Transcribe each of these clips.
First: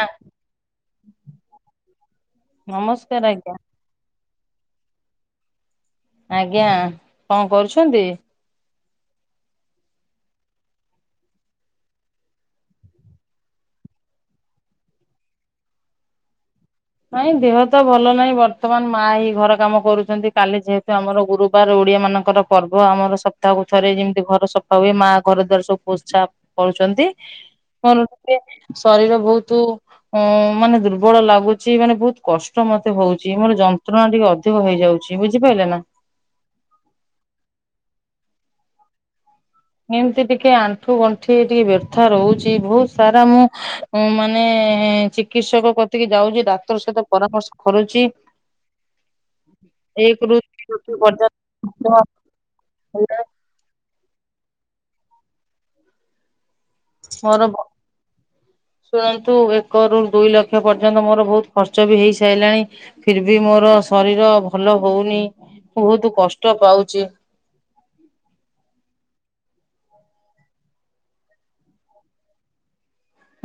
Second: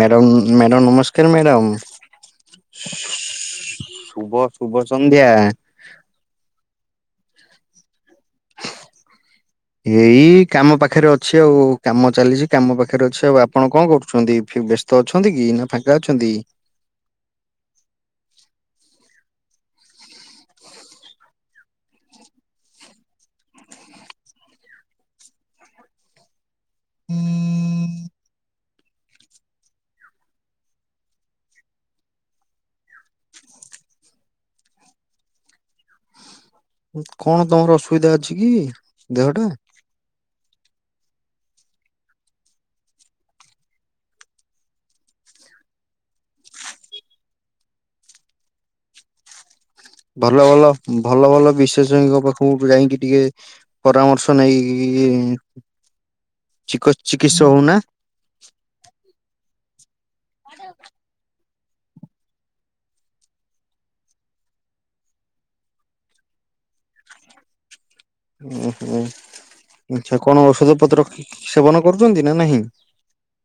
Madam madam ନମସ୍କାର madam. ନମସ୍କାର ଆଜ୍ଞା। ଶୁଭ ଶୁଭ ସନ୍ଧ୍ୟା। ଆଜ୍ଞା କଣ କରୁଛନ୍ତି? ଏଇ କାମ ପାଖରେ ଅଛି ଆଉ କାମ ଚାଲିଛି କାମ ପାଖରେ ଅଛି ଆଉ ଆପଣ କଣ କରୁଛନ୍ତି? ତ ଅଛନ୍ତି କି ନା ଫାଙ୍କା ଅଛନ୍ତି? ନାଇଁ ଦେହ ତ ଭଲ ନାହିଁ ବର୍ତ୍ତମାନ ମା ହି ଘର କାମ କରୁଛନ୍ତି। କାଲି ଯେହେତୁ ଆମର ଗୁରୁବାର ଓଡିଆ ମାନଙ୍କର ପର୍ବ ଆମର ସପ୍ତାହକୁ ଥରେ ଯେମିତି ଘର ସଫା ହୁଏ ମା ଘର ଦ୍ଵାର ସବୁ ପୋଜା କରୁଛନ୍ତି କଣ ଟେ ଶରୀର ବହୁତ ଅ ମାନେ ଦୁର୍ବଳ ଲାଗୁ ଛି ମାନେ ବହୁତ କଷ୍ଟ ମତେ ହଉଛି ମୋର ଯନ୍ତ୍ରଣା ଟିକେ ଅଧିକ ହେଇଯାଉଛି ବୁଝିପାରିଲ ନା? କଣ ତମର ଅସୁବିଧା ଅଛି କି ଦେହ ଟା? ଏମିତି ଟିକେ ଆଣ୍ଠୁ ଗଣ୍ଠି ଟିକେ ବ୍ୟର୍ଥା ରହୁଛି ବହୁତ ସାରା ମୁଁ ଉ ମାନେ ଚିକିତ୍ସକ କତିକି ଯାଉଛି ଡାକ୍ତର ସହିତ ପରାମର୍ଶ କରୁଛି। [inaudible] ଏକରୁ ଭଲ ଭଲ ଭଲ ଭଲ ବିଶେଷଜ୍ଞଙ୍କ ପାଖକୁ ଯାଇକି ଟିକେ ପରାମର୍ଶ ନେଇ ଚିକିତ୍ସା ମୋର ହଉନା। ଶୁଣନ୍ତୁ ଏକ ର ଦୁଇ ଲକ୍ଷ ପର୍ଯ୍ୟନ୍ତ ମୋର ବହୁତ ଖର୍ଚ୍ଚ ବି ହେଇ ସାରିଲାଣି ଫିର ବି ମୋର ଶରୀର ଭଲ ହଉନି। ବହୁତ କଷ୍ଟ ପାଉଛି। ଓହୋ ଆଚଛା କଣ ଔଷଧ ପତ୍ର ସେବନ କରୁଛନ୍ତି ନା ନାହିଁ?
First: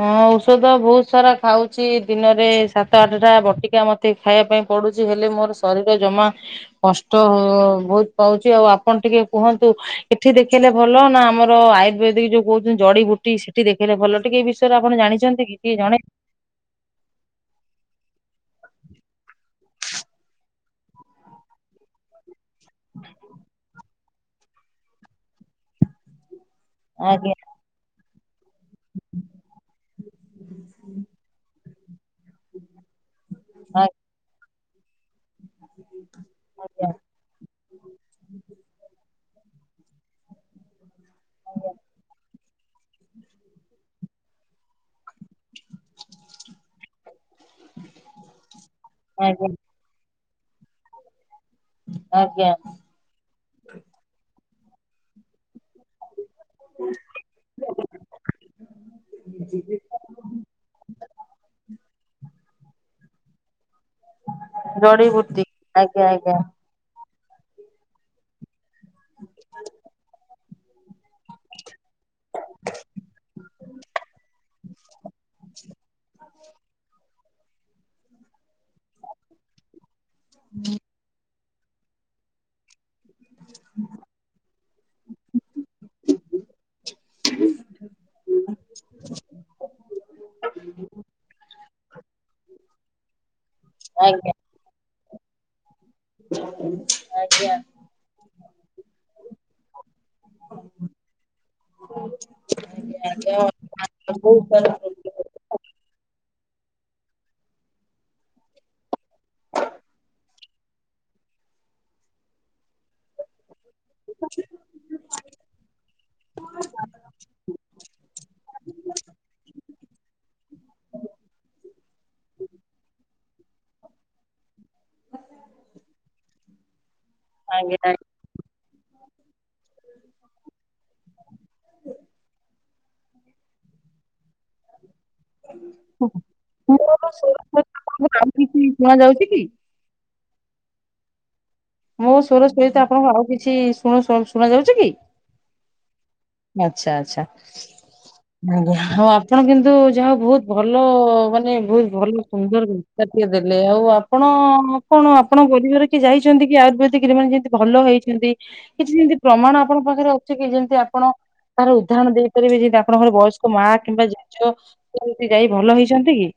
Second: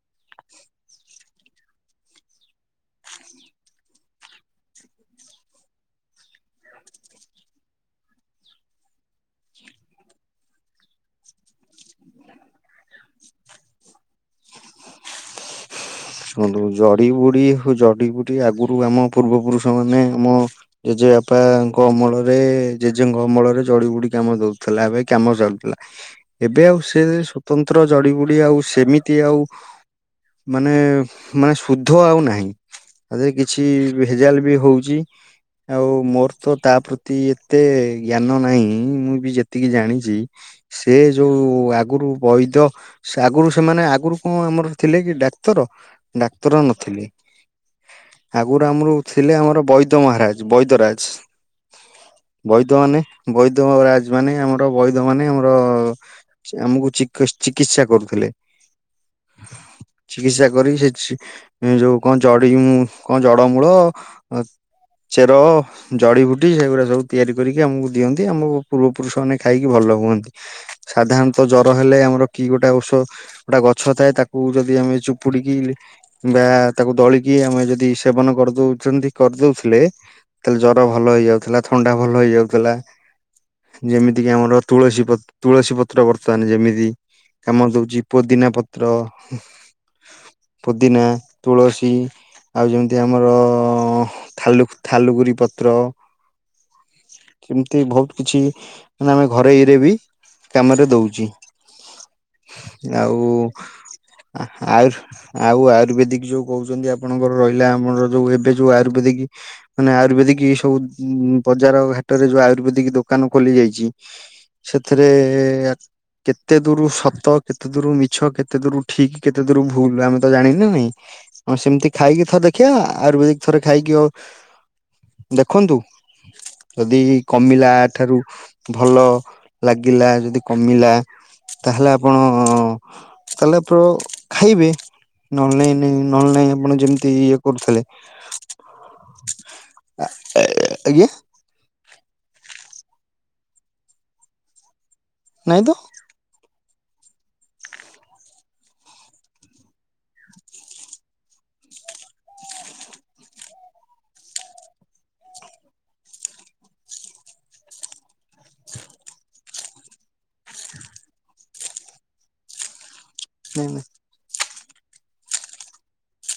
ହଁ ଔଷଧ ବହୁତ ସାରା ଖାଉଛି ଦିନରେ ସାତ ଆଠଟା ବଟିକା ମତେ ଏତେ ଖାଇବା ପାଇଁ ପଡୁଛି ହେଲେ ମୋର ଶରୀର ଜମା କଷ୍ଟ ବହୁତ ପାଉଛି ଆଉ ଆପଣ ଟିକେ କୁହନ୍ତୁ ଏଠି ଦେଖେଇଲେ ଭଲ ନା ଆମର ଆଇ ି ଯୋଉ କହୁଛନ୍ତି ଜଡି ବୁଟି ସ ସେଠି ଦେଖେଇଲେ ଭଲ ଟିକେ ବିଷୟରେ ଆପଣ ଜାଣିଛନ୍ତି କିଏ ଜଣେ? ହନ୍ତୁ ଜଡି ବୁଡି ହଉ ଜଡି ବୁଡି ଆଗରୁ ଆମ ପୂର୍ବ ପୁରୁଷ ମାନେ ଆମ ଜେଜେ ବାପାଙ୍କ ଅମଳ ଜେଜେଙ୍କମଳରେ ଚଡି ବୁଡି କାମ ଦଉଥିଲା ଏବେ କାମ ସଡୁଥିଲା ଏବେ ଆଉ ସେ ଆଜ୍ଞା ସ୍ଵତନ୍ତ୍ର ଜଡିିବୁଡି ଆଉ ସେମିତି ଆଉ ମାନେ ମାନେ ଶୁଦ୍ଧ ଆଉ ନାହିଁ ତାରେ କିଛି ଭେଜାଲ ବି ହଉଛି। ଆଉ ମୋର ତ ତା ଆଜ୍ଞା ପ୍ରତି ଏତେ ଜ୍ଞାନ ନାହିଁ। ମୁଁ ବି ଯେତିକି ଜାଣିଛି। ସେ ଯୋଉ ଆଗରୁ ବୈଦ ସେ ଆଗରୁ ସେମାନେ ଆଗରୁ ହଁ ଆମର ଥିଲେ କି ଡାକ୍ତର। ଡାକ୍ତର ନଥିଲି ଆଗରୁ ଆମର ଥିଲେ ଆଜ୍ଞା ଆମର ବୈଦ ମହାରାଜ। ବୈଦରାଜ ଆଜ୍ଞା ବୈଦ ମାନେ ବୈଧ ରାଜ ମାନେ ଆମର ବୈଧ ମାନେ ଆମର ଆମକୁ ଚିକିତ୍ସା କରୁଥିଲେ। ଚିକିତ୍ସା କରି ସେ ଯୋଉ। ଆ କଣ ଜଡି କଣ ଜଡ ମୂଳ ଚେର ଜଡିିବୁଟି ଆଜ୍ଞା ଆଜ୍ଞା ଜଡିିବୁଟି ସେଗୁଡା ସବୁ ତିଆରି କରିକି ଆମକୁ ଦିଅନ୍ତି ଆମ ପୂର୍ବ ପୁରୁଷ ମାନେ ଖାଇକି ଭଲ ହୁଅନ୍ତି। ସାଧାରଣତଃ ଜର ହେଲେ ଆମର କି ଗୋଟେ ଔଷ ଗୋଟେ ଗଛ ଥାଏ ତାକୁ ଯଦି ଆମେ ଚୁପୁଡ଼ିକି ବା ତାକୁ ଦଳିକି ଆମେ ଯଦି ସେବନ କରିଦଉଛନ୍ତି କରିଦଉଥିଲେ ତାହେଲେ ଜର ଭଲ ହେଇଯାଉଥିଲା ଥଣ୍ଡା ଭଲ ହେଇଯାଉଥିଲା ଯେମିତିକି ଆମର ତୁଳସୀ ପତ୍ର ତୁଳସୀ ପତ୍ର ବର୍ତ୍ତମାନ ଯେମିତି କାମ ଦଉଚି ପୋଦିନା ପତ୍ର ପୁଦିନା ତୁଳସୀ ଆଉ ଯେମିତି ଆମର ଆଜ୍ଞା ଥାାଲୁ ଥାଲୁଗୁରି ପତ୍ର। ଜର ହୋଉଚି। ଏମିତି ବୋହୁତ କିଛି ମାନେ ଆମେ ଘରେଇରେ ବି କାମରେ ଦୋଉଚି ଆଉ ଆଜ୍ଞା ବହୁତ ସାରା ଆୟୁ ଆଜ୍ଞା ଆଉ ଆୟୁର୍ବେଦିକି ଯୋଉ କହୁଚନ୍ତି ଆପଣଙ୍କର ରହିଲା ଆମର ଯୋଉ ଏବେ ଯୋଉ ଆୟୁର୍ବେଦିକି। ମାନେ ଆୟୁର୍ବେଦିକି ଏ ସବୁ ବଜାର ଘାଟରେ ଯୋଉ ଆୟୁର୍ବେଦିକି ଦୋକାନ ଖୋଲି ଯାଇଚି। ସେଥିରେ କେତେ ଦୂର ସତ କେତେ ଦୂର ମିଛ କେତେ ଦୂର ଠିକ୍ କେତେ ଦୂର ଭୁଲ ଆମେ ତ ଜାଣିନି ନାଇଁ ଅ ସେମିତି ଖାଇକି ଥର ଦେଖିବା ଆୟୁର୍ବେଦିକି ଥରେ ଖାଇକି ଆଉ ଦେଖନ୍ତୁ ଯଦି କମିଲା ଆଜ୍ଞା ଆଠା ରୁ ଭଲ ଲାଗିଲା ଯଦି କମିଲା ତାହେଲେ ଆପଣ ତାହେଲେ ପ୍ର ଖାଇବେ। ନ ହେଲେ ନାଇହିଁ ନି ନ ହେଲେ ନାଇ ଆପଣ ମୋର ଯେମିତି ଇଏ ସ୍ୱର କରୁଥିଲେ ଆଉ କିଛି ଶୁଣା ଯାଉଛି କି? ଆଜ୍ଞା। ମୋ ସ୍ୱର ସହିତ ଆପଣଙ୍କୁ ଆଉ କିଛି ଶୁଣ ଶୁଣା ଯାଉଛି କି? ନା ହିଇଁତ। ଆଛା ଆଛା। ହଁ ଆପଣ କିନ୍ତୁ ଯାହା ହୋଉ ବୋହୁତ ଭଲ ମାନେ ବୋହୁତ ଭଲ ସୁନ୍ଦର କିନ୍ତୁ। ତାଟିକେ ଦେଲେ ଆଉ ଆପଣ କଣ ଆପଣ ପରିବାର କିଏ ଯାଇଚନ୍ତି କି ଆୟୁର୍ବେଦିକି ମେ ଯେମିତି ଭଲ ହେଇଛନ୍ତି? କିଛି ଯେମିତି ପ୍ରମାଣ ଆପଣଙ୍କ ପାଖରେ ଅଛି କି ଯେମିତି ଆପଣ ତାର ଉଦାହରଣ ଦେଇପାରିବେ ଯେମିତି ଆପଣଙ୍କର ବୟସ୍କ ମା ନାଇଁ ନାଇଁ କିମ୍ବା ଜେଜ ସେମିତି ଯାଇ ଭଲ ହେଇଚନ୍ତି କି?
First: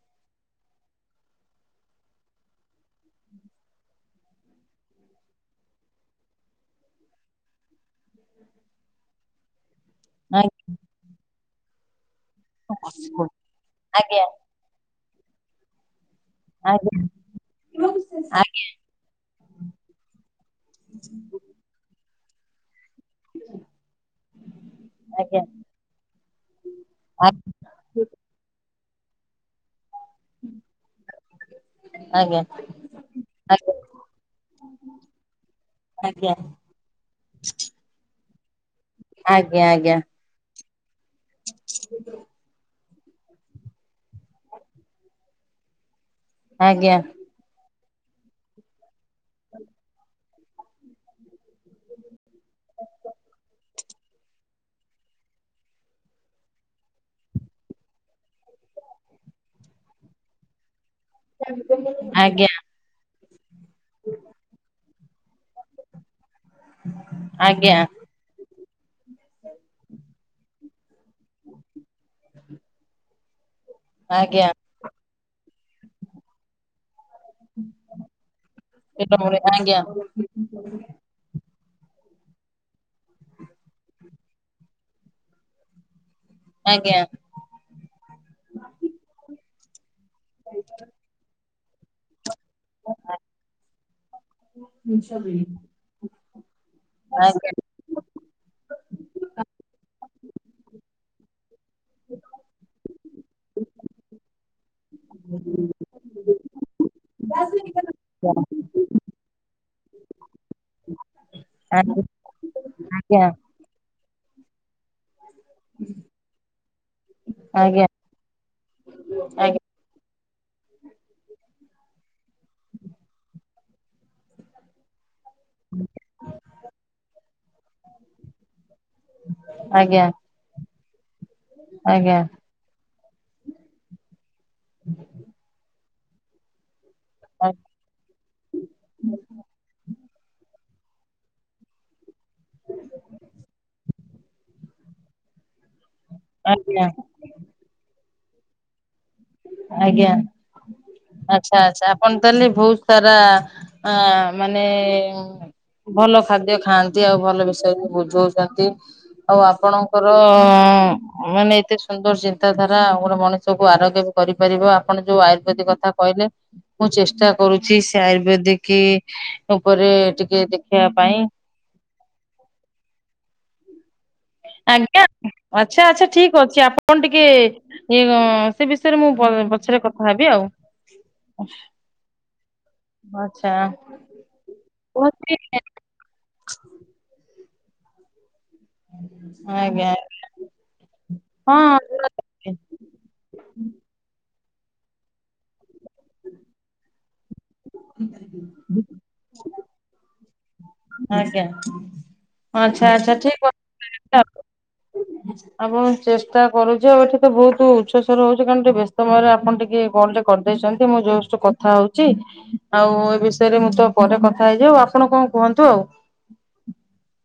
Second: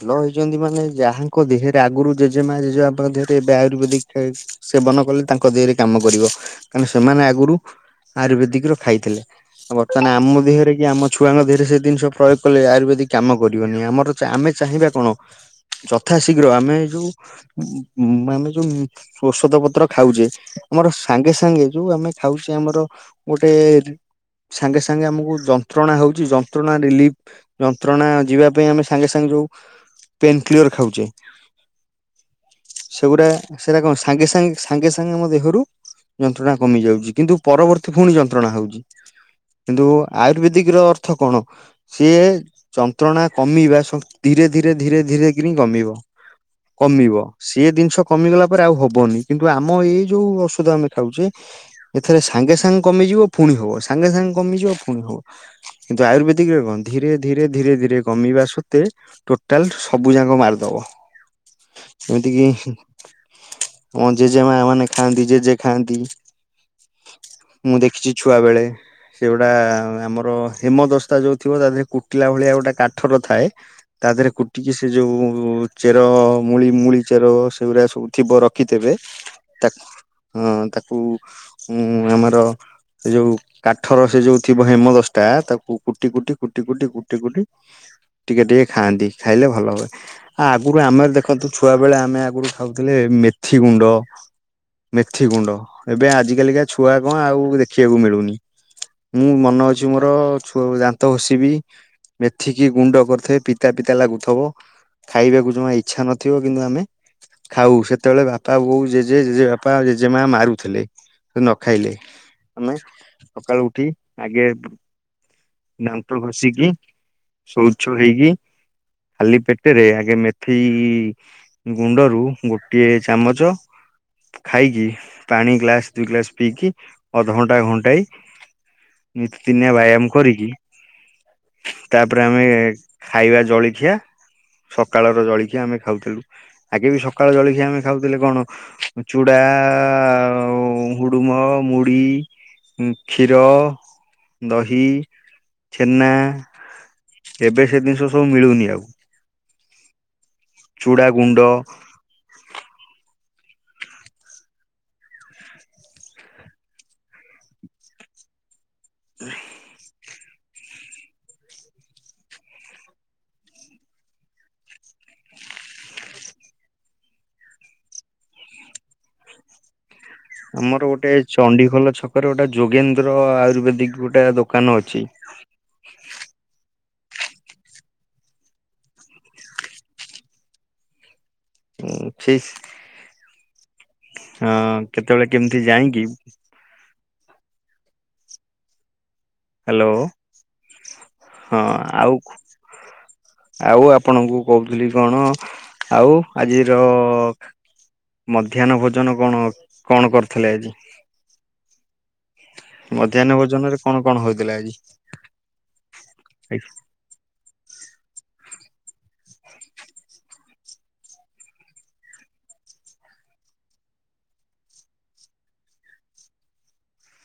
ଭଲ ହେଇଚନ୍ତି ମାନେ ଯାହାଙ୍କ ଦେହରେ ଆଗରୁ ଜେଜେମା ଜେଜେବାପଙ୍କ ଦେହରେ ଏବେ ଆୟୁର୍ବେଦିକି ଖା ସେବନ କଲେ ତାଙ୍କ ଦେହରେ କାମ କରିବ କାରଣ ସେମାନେ ଆଗରୁ ଆୟୁର୍ବେଦିକି ର ଖାଇଥିଲେ। ବର୍ତ୍ତମାନ ଆମ ଦେହରେ କି ଆମ ଛୁଆଙ୍କ ଦେହରେ ସେ ଜିନିଷ ପ୍ରୟୋଗ କଲେ ଆୟୁର୍ବେଦିକ କାମ କରିବନି ଆମର ତ ଆଜ୍ଞା ଆମେ ଚାହିଁବା କଣ ଯଥା ଶୀଘ୍ର ଆମେ ଆଜ୍ଞା ଯୋଉ ଉଁ ଆମେ ଉଁ ଯୋଉ ଔଷଧ ପତ୍ର ଖାଉଚେ ଆମର ସାଙ୍ଗେ ସାଙ୍ଗେ ଯୋଉ ଆମେ ଖାଉଚେ ଆମର ଗୋଟେ ସାଙ୍ଗେ ସାଙ୍ଗେ ଆମକୁ ଆଜ୍ଞା ଯନ୍ତ୍ରଣା ହଉଚି ଯନ୍ତ୍ରଣା ରିଲିଫ। ଯନ୍ତ୍ରଣା ଯିବା ପାଇଁ ଆମେ ସାଙ୍ଗେ ସାଙ୍ଗେ ଯୋଉ ପେନ୍ କିଲିୟର୍ ଖାଉଚେ ଆଜ୍ଞା। ସେଗୁଡା ଆଜ୍ଞା ସେରା କଣ ସାଙ୍ଗେ ସାଙ୍ଗେ ସାଙ୍ଗେ ସାଙ୍ଗେ ଆମ ଦେହରୁ ଆଜ୍ଞା। ଯନ୍ତ୍ରଣା କମି ଯାଉଚି କିନ୍ତୁ ପରବର୍ତ୍ତୀ ପୁଣି ଯନ୍ତ୍ରଣା ହୋଉଚି ଆଜ୍ଞା କିନ୍ତୁ ଆଜ୍ଞା ଆୟୁର୍ବେଦିକି ର ଅର୍ଥ ଥ କଣ ସିଏ ଯନ୍ତ୍ରଣା କମିବା ସ ଧୀରେ ଧୀରେ ଧୀରେ ଧୀରେ କି କମିବ ଆଜ୍ଞା କମିବ। ସିଏ ଜିନିଷ କମିଗଲା ପରେ ଆଉ ହବନି କିନ୍ତୁ ଆମ ଏଇ ଯୋଉ ଔଷଧ ଆମେ ଖାଉଚେ ଏଥରେ ସାଙ୍ଗେ ସାଙ୍ଗେ କମିଯିବ ପୁଣି ହବ ସେ। ସାଙ୍ଗେ ସାଙ୍ଗେ କମିଯିବ ପୁଣି ହବ କିନ୍ତୁ ଆୟୁର୍ବେଦିକି ରେ କଣ ଧୀରେ ଧୀରେ ଧୀରେ ଧୀରେ କମିବା ସତ ମତେ ଟୋଟାଲ୍ ସବୁ ଯାକ ମାରିଦବ। ଆଜ୍ଞା। ମୋ ଜେଜେମା ମାନେ ଖାଆନ୍ତି ଜେଜେ ଖାଆନ୍ତି। ଆଜ୍ଞା ମୁଁ ଦେଖିଛି ଛୁଆ ବେଳେ ସେଗୁଡା ଆମର। ହେମଦସ୍ତା ଯୋଉଥିବ ତା ଦେହରେ କୁଟିଲା ଭଳିଆ ଗୋଟା କାଠର ଥାଏ। ତା ଦେହରେ ଆଜ୍ଞା କୁଟିକି ସେ ଯୋଉ ଚେର ମୂଳି ମୂଳି। ଚେର ସେଗୁରା ସବୁ ଥିବ ରଖିଥେବେ ବିଲମୂଳେ ଆଜ୍ଞା ତାକୁ ହଁ ତାକୁ। ଉଁ ଆମର ସେ ଯୋଉ କାଠର ସେ ଯୋଉ ଥିବ ହେମଦସ୍ତା ତାକୁ କୁଟି କୁଟି। କୁଟି କୁଟି ଆଜ୍ଞା କୁଟି କୁଟି। ଟିକେ ଟିକେ ଖାଆନ୍ତି ଖାଇଲେ ଭଲ ହୁଏ ଆଉ ଆଗରୁ ଆମେ ଦେଖନ୍ତୁ ଛୁଆବେଳେ ଆମେ ଆଗରୁ। ଖାଉଥିଲେ ମେଥି ଗୁଣ୍ଡ। ମେଥି ଗୁଣ୍ଡ ଏବେ ଆଜି କାଲିକା ଛୁଆ କଁ ଆଉ ଆଜ୍ଞା ଦେଖିବାକୁ ମିଳୁନି। ମୁଁ ମନ ଅଛି ମୋର ଛୁ ଦାନ୍ତ ହଷିବି ମେଥିକି ଗୁଣ୍ଡ କର ରି ଥାଏ ପିତା ପିତା ଲାଗୁଥବ ଖାଇବାକୁ ଜମା ଇଚ୍ଛା ନଥିବ କିନ୍ତୁ ଆମେ। ଖାଉ ସେତେବେଳେ ବାପା ବୋଉ ଜେଜେ ଜେଜେ ବାପା ଜେଜେ ମା ମାରୁଥିଲେ। ସେ ନ ଖାଇଲେ ଆମେ ଆଜ୍ଞା ସକାଳୁ ଉଠି ଆଗେ। ଦାନ୍ତ ଘଷିକି ଆଜ୍ଞା ଶୌଚ ହେଇକି ଖାଲି ଆଜ୍ଞା ପେ ଟେରେ ଆଗେ ମେଥି ଗୁଣ୍ଡରୁ ଗୋଟିଏ ଚାମଚ। ଖାଇକି ପାଣି ଗ୍ଲାସ ଦୁଇ ଗ୍ଲାସ ପିଇକି ଅଧଘଣ୍ଟା ଘଣ୍ଟାଏ। ନିତି ଦିନିଆ ଆଜ୍ଞା ବ୍ୟାୟାମ କରିକି। ଆଜ୍ଞା ତାପରେ ଆମେ ଖାଇବା ଜଳଖିଆ ସକାଳର ଜଳଖିଆ ଆମେ। ଖାଉଥିଲୁ। ଆଗେ ବି ସକାଳ ଜଳଖିଆ ଆମେ ଖାଉଥିଲେ କଣ ଚୁଡ଼ା ଆଉ। ହୁଡ଼ୁମ ମୁଢ଼ି କ୍ଷୀର ଦହି। ଛେନା। ଆଜ୍ଞା। ଏବେ ସେ ଜିନିଷ ସବୁ ମିଳୁନି ଆଉ। ଆଜ୍ଞା ଚୁଡ଼ା ଗୁଣ୍ଡ ଆଛା ଆଚ୍ଛା। କଣ ତା ଲି ବହୁତ ସାରା ଆ ମାନେ। ଭଲ ଖାଦ୍ୟ ଖାଆନ୍ତି ଆଉ ଭଲ ବିଷୟରେ ବୁଝଉଛନ୍ତି ଆଉ ଆପଣ। ଙ୍କର ମାନେ ଏତେ ସୁନ୍ଦର ଚିନ୍ତାଧାରା ଗୋଟେ ମଣିଷକୁୁ ଆରୋଗ୍ୟ। କରିପାରିବ ଆପଣ ଯୋଉ ଆୟୁର୍ବେଦିକ କଥା କହିଲେ। ମୁଁ ଚେଷ୍ଟା କରୁଛି ସେ ଆୟୁର୍ବେଦିକ ଉପରେ। ଟିକେ ଆମର ଦେଖିବା ଗୋଟେ ପାଇଁ ଚଣ୍ଡିଖୋଲ ଛକରେ ଗୋଟେ ଯୋଗେନ୍ଦ୍ର ଆୟୁର୍ବେଦିକ ଗୋଟେ ଦୋ ଆଜ୍ଞା ଆଚ୍ଛା ଆଚ୍ଛା ଠିକ ଅଛି ଆପଣ ଟିକେ। ଇଏ କଁ ସେ ବିଷୟରେ ମୁଁ ପ ପଛରେ କଥା ହେବି ଆଉ। ଉଁ ଫିସ। ଆଚ୍ଛା। ହଁ କେତେବେଳେ କୌଣସି କେମିତି ଯାଇଁ କି। ହାଲୋ ଆଜ୍ଞା ହଁ ଆଉ କୁ ଆଉ ଆପଣଙ୍କୁ କହୁଥିଲି କଣ ଆଉ ଆଜିର। ମଧ୍ୟାହ୍ନ ଭୋଜନ କଣ କଣ କରିଥିଲେ ଆଜି। ଆଜ୍ଞା। ଆଚ୍ଛା ଆଚ୍ଛା ମଧ୍ୟାହ୍ନ ଠିକ୍ ଭୋଜନ ରେ କଣ କଣ ହୋଈଥିଲା ଆଜି। ଆପଣ ଚେଷ୍ଟା କରୁଛ ଏଠି। ଏତ ବହୁତ ଉଚ ସ୍ବର ହଉଛି କାରଣ ଟିକେ ବ୍ୟସ୍ତ ମୟରେ ଆପଣ ଟିକେ କଲ୍ ଟେ କରିଦେଇଛନ୍ତି ମୁଁ ଯଷ୍ଟ କଥା ହଉଛି। ଆଉ ଏ ବିଷୟରେ ମୁଁ ତ ପରେ କଥା ହେଇଯିବ ଆଉ ଆପଣ କଣ କୁହନ୍ତୁ ଆଉ।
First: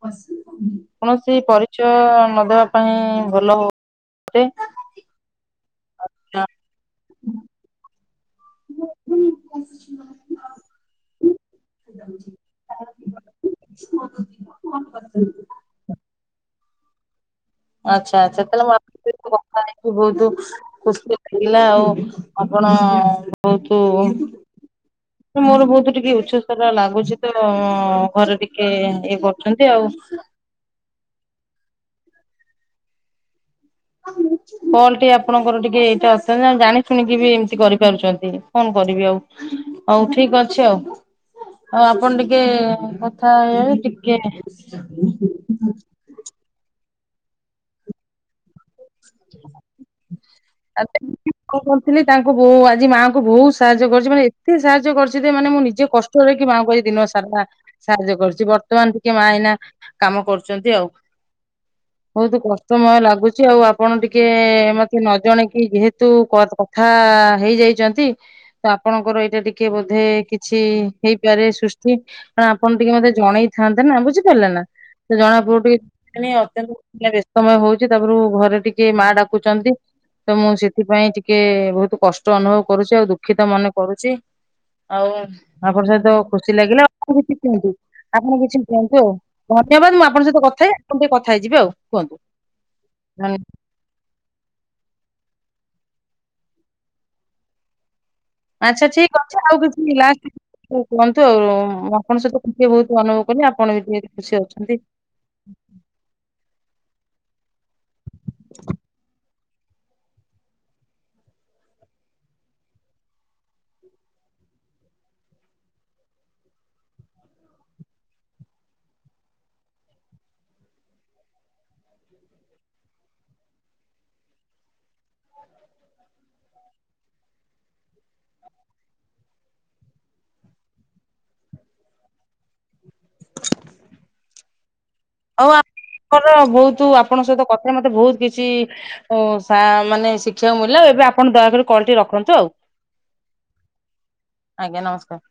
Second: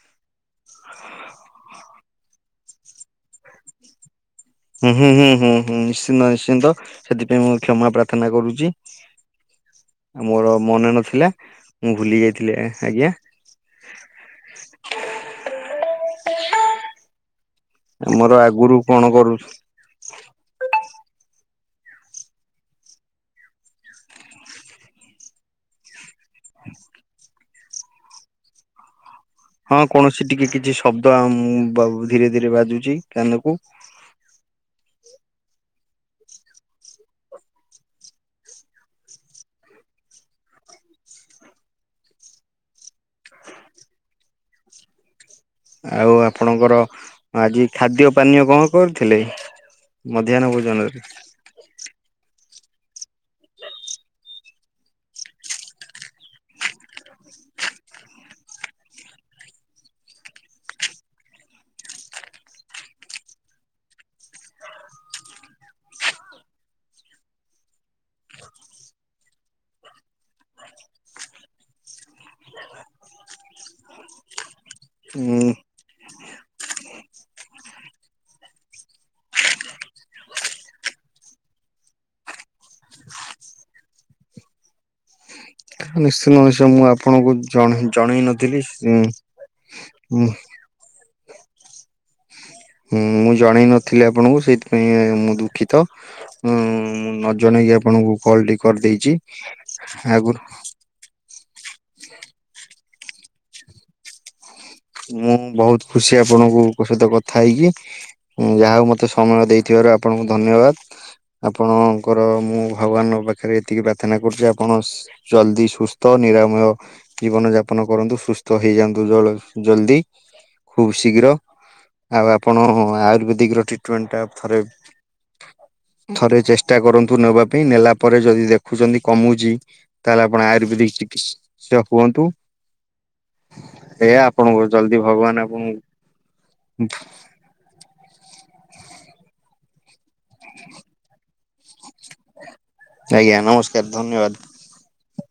କୌଣସି ପରିଚୟ ନଦବା ପାଇଁ ଭଲ ହ [unintelligible] ହୁଁ ହୁଁ ହୁଁ ହୁଁ ହୁଁ ନିଶ୍ଚିନ୍ତ ନିଶ୍ଚିନ୍ତ ସେଥିପାଇଁ ମୁଁ କ୍ଷମା ପ୍ରା ପ୍ରାର୍ଥନା କରୁଛି ଆ ମୋର ମନେ ନଥିଲା। ମୁଁ ଭୁଲି ଯାଇଥିଲି ଆଜ୍ଞା। [unintelligible] ଆଚ୍ଛା ଆମର ଆଚ୍ଛା ତାହେଲେ ଆଗରୁ ମୁ କଣ କରୁ କଥା ହେଇକି ବହୁତ [unintelligible] ଖୁସି ଲାଗିଲା ଆଉ ଆପଣ ବହୁତ ମୋର ବହୁତ ଟିକେ ଉଚସ୍ତର ଲାଗୁଛି ତ ଘରେ ଟିକେ ଏ ହଁ କୌଣସି ଟିକେ କିଛି ଶବ୍ଦ ମୁ ବା ଧୀରେ ଧୀରେ ବାଜୁଚି କାନକୁ। ଆ କଲ ଟି ଆପଣଙ୍କର ଟିକେ ଏଇ ଅଛନ୍ତି ଜାଣି ଶୁଣିକି ବି ଏମିତି କରିପାରୁଛନ୍ତି ଫୋନ କରିବି ଆଉ ହଉ ଠିକ ଅଛି ଆଉ। ଆଉ ଆପଣ ଟିକେ କଥା ହେଇବେ ଟିକେ ଆଉ ଆପଣଙ୍କର ଆଜି ଖାଦ୍ୟ ପାନୀୟ କଣ? କରିଥିଲେ ମଧ୍ୟାହ୍ନ ଭୋଜନରେ। କଣ କରିଥିଲି ତାଙ୍କୁ ବୋ ଆଜି ମାଆଙ୍କୁ ବହୁତ ସାହାଯ୍ୟ କରିଛି ମାନେ ଏତେ ସାହାଯ୍ୟ କରିୁଛି ଯେ ମାନେ ମୁଁ ନିଜେ କଷ୍ଟ ମାଆଙ୍କୁ ଆଜି ଦିନ ସାରା ସାହାଯ୍ୟ କରୁଛି ବର୍ତ୍ତମାନ ଟିକେ ମା ଏଇନା କାମ କରୁଛନ୍ତି ଆଉ ବହୁତ କଷ୍ଟମୟ ଲାଗୁଛି ଆଉ ଆପଣ ଟିକେ ମତେ ନ ଜଣେଇକି ଯେହେତୁ କଥା ହେଇ ଯାଇଛନ୍ତି ତ ଆପଣଙ୍କର ଏଇଟା ଟିକେ ବୋଧେ କିଛି ହେଇପାରେ ସୃଷ୍ଟି। ଆପଣ ଟିକେ ମତେ ଜଣେଇଥାନ୍ତେ ନା ବୁଝିପାରିଲେ ନା? ସେ ଜଣା ଉଁ ପଡୁ ଟିକେ ଅତ୍ୟନ୍ତ ବ୍ୟସ୍ତ ସମୟ ହଉଛି ତାପରେ ଘରେ ଟିକ କିଏ ମା ଡାକୁଛନ୍ତି। ତ ମୁଁ ସେଥିପାଇଁ ଟିକେ ବହୁତ କଷ୍ଟ ଅନୁଭବ କରୁଛି ଆଉ ଦୁଃଖିତ ମନେ କରୁଛି। ଆଉ ଆପଣ ସହିତ ନିଶ୍ଚିନ୍ତ ଖୁସି ନିଶ୍ଚୟ ମୁଁ ଲାଗିଲା ଆ ଆପଣଙ୍କୁ କିଛି କିନ୍ତୁ ଜଣେ ଜଣେଇ ଆପଣ ନଥିଲି କିଛି ଉଁ କିଅନ୍ତୁ ଆଉ। ଧନ୍ୟବାଦ ମୁଁ ଆପଣଙ୍କ ସହିତ କଥା ହେ ଆପଣ ଟିକେ କଥା ହେଇଯିବି ଆଉ କୁହନ୍ତୁ। ହୁଁ ମୁଁ ଜଣେଇ ନଥି ଆପଣଙ୍କୁ ସେଇଥିପାଇଁ ମୁଁ ଦୁଃଖିତ ମୁଁ ନ ଜଣାଇକି ଆପଣଙ୍କୁ କଲଟି ଆଚ୍ଛା ଠିକ କରିଦେଇଛି ଅଛି ଆଉ କିଛି ଲାଷ୍ଟ ଆଗରୁ କୁହନ୍ତୁ ଆଉ ମୁଁ ଆପଣଙ୍କ ସହିତ ଟିକେ ବହୁତ ଅନୁଭବ କଲି ଆପଣ ବି ଟିକେ ଖୁସି ଅଛନ୍ତି ମୁଁ ବହୁତ ଖୁସି ଆପଣଙ୍କୁଙ୍କ ସହିତ କଥା ହେଇକି। ଯାହା ହୋଉ ମତେ ସମୟ ଦେଇଥିବାରୁ ଆପଣଙ୍କୁ ଧନ୍ୟବାଦ। ଆପଣଙ୍କର ମୁଁ ଭଗବାନଙ୍କ ପାଖରେ ଏତିକି ପ୍ରାର୍ଥନା କରୁଛି ଆପଣ ଜଲଦି ସୁସ୍ଥ ନିରାମୟ ଜୀବନ ଯାପନ କରନ୍ତୁ ସୁସ୍ଥ ହେଇଯାଆନ୍ତୁ ଜଳ ଜଲ୍ଦି ଖୁବ ଶୀଘ୍ର ଆଉ ଆପଣ ଆୟୁର୍ବେଦିକର ଟ୍ରିଟମେଣ୍ଟଟା ଥରେ ଥରେ ଚେଷ୍ଟା କରନ୍ତୁ ନେବା ପାଇଁ ନେଲା ପରେ ଯଦି ଦେଖୁଛନ୍ତି କମୁଛି ତାହେଲେ ଆପଣ ଆୟୁର୍ବେଦିକ ଚିକିତ୍ସା ହୁଅନ୍ତୁ ଏ ଆପଣଙ୍କ ଜଲଦି ଭଗବାନ ଆଉ ଆପଣଙ୍କୁ ଆପଣଙ୍କର ବହୁତ ଆପଣଙ୍କ ସହିତ କଥା ରେ ମତେ ବହୁତ କିଛି ମାନେ ଶିଖିବାକୁ ମିଳିଲା ଏବେ ଆପଣ ଦୟାକରି କଲଟି ରଖନ୍ତୁ ଆଉ। ଆଜ୍ଞା ନମସ୍କାର ଧନ୍ୟବାଦ। ଆଜ୍ଞା ନମସ୍କାର।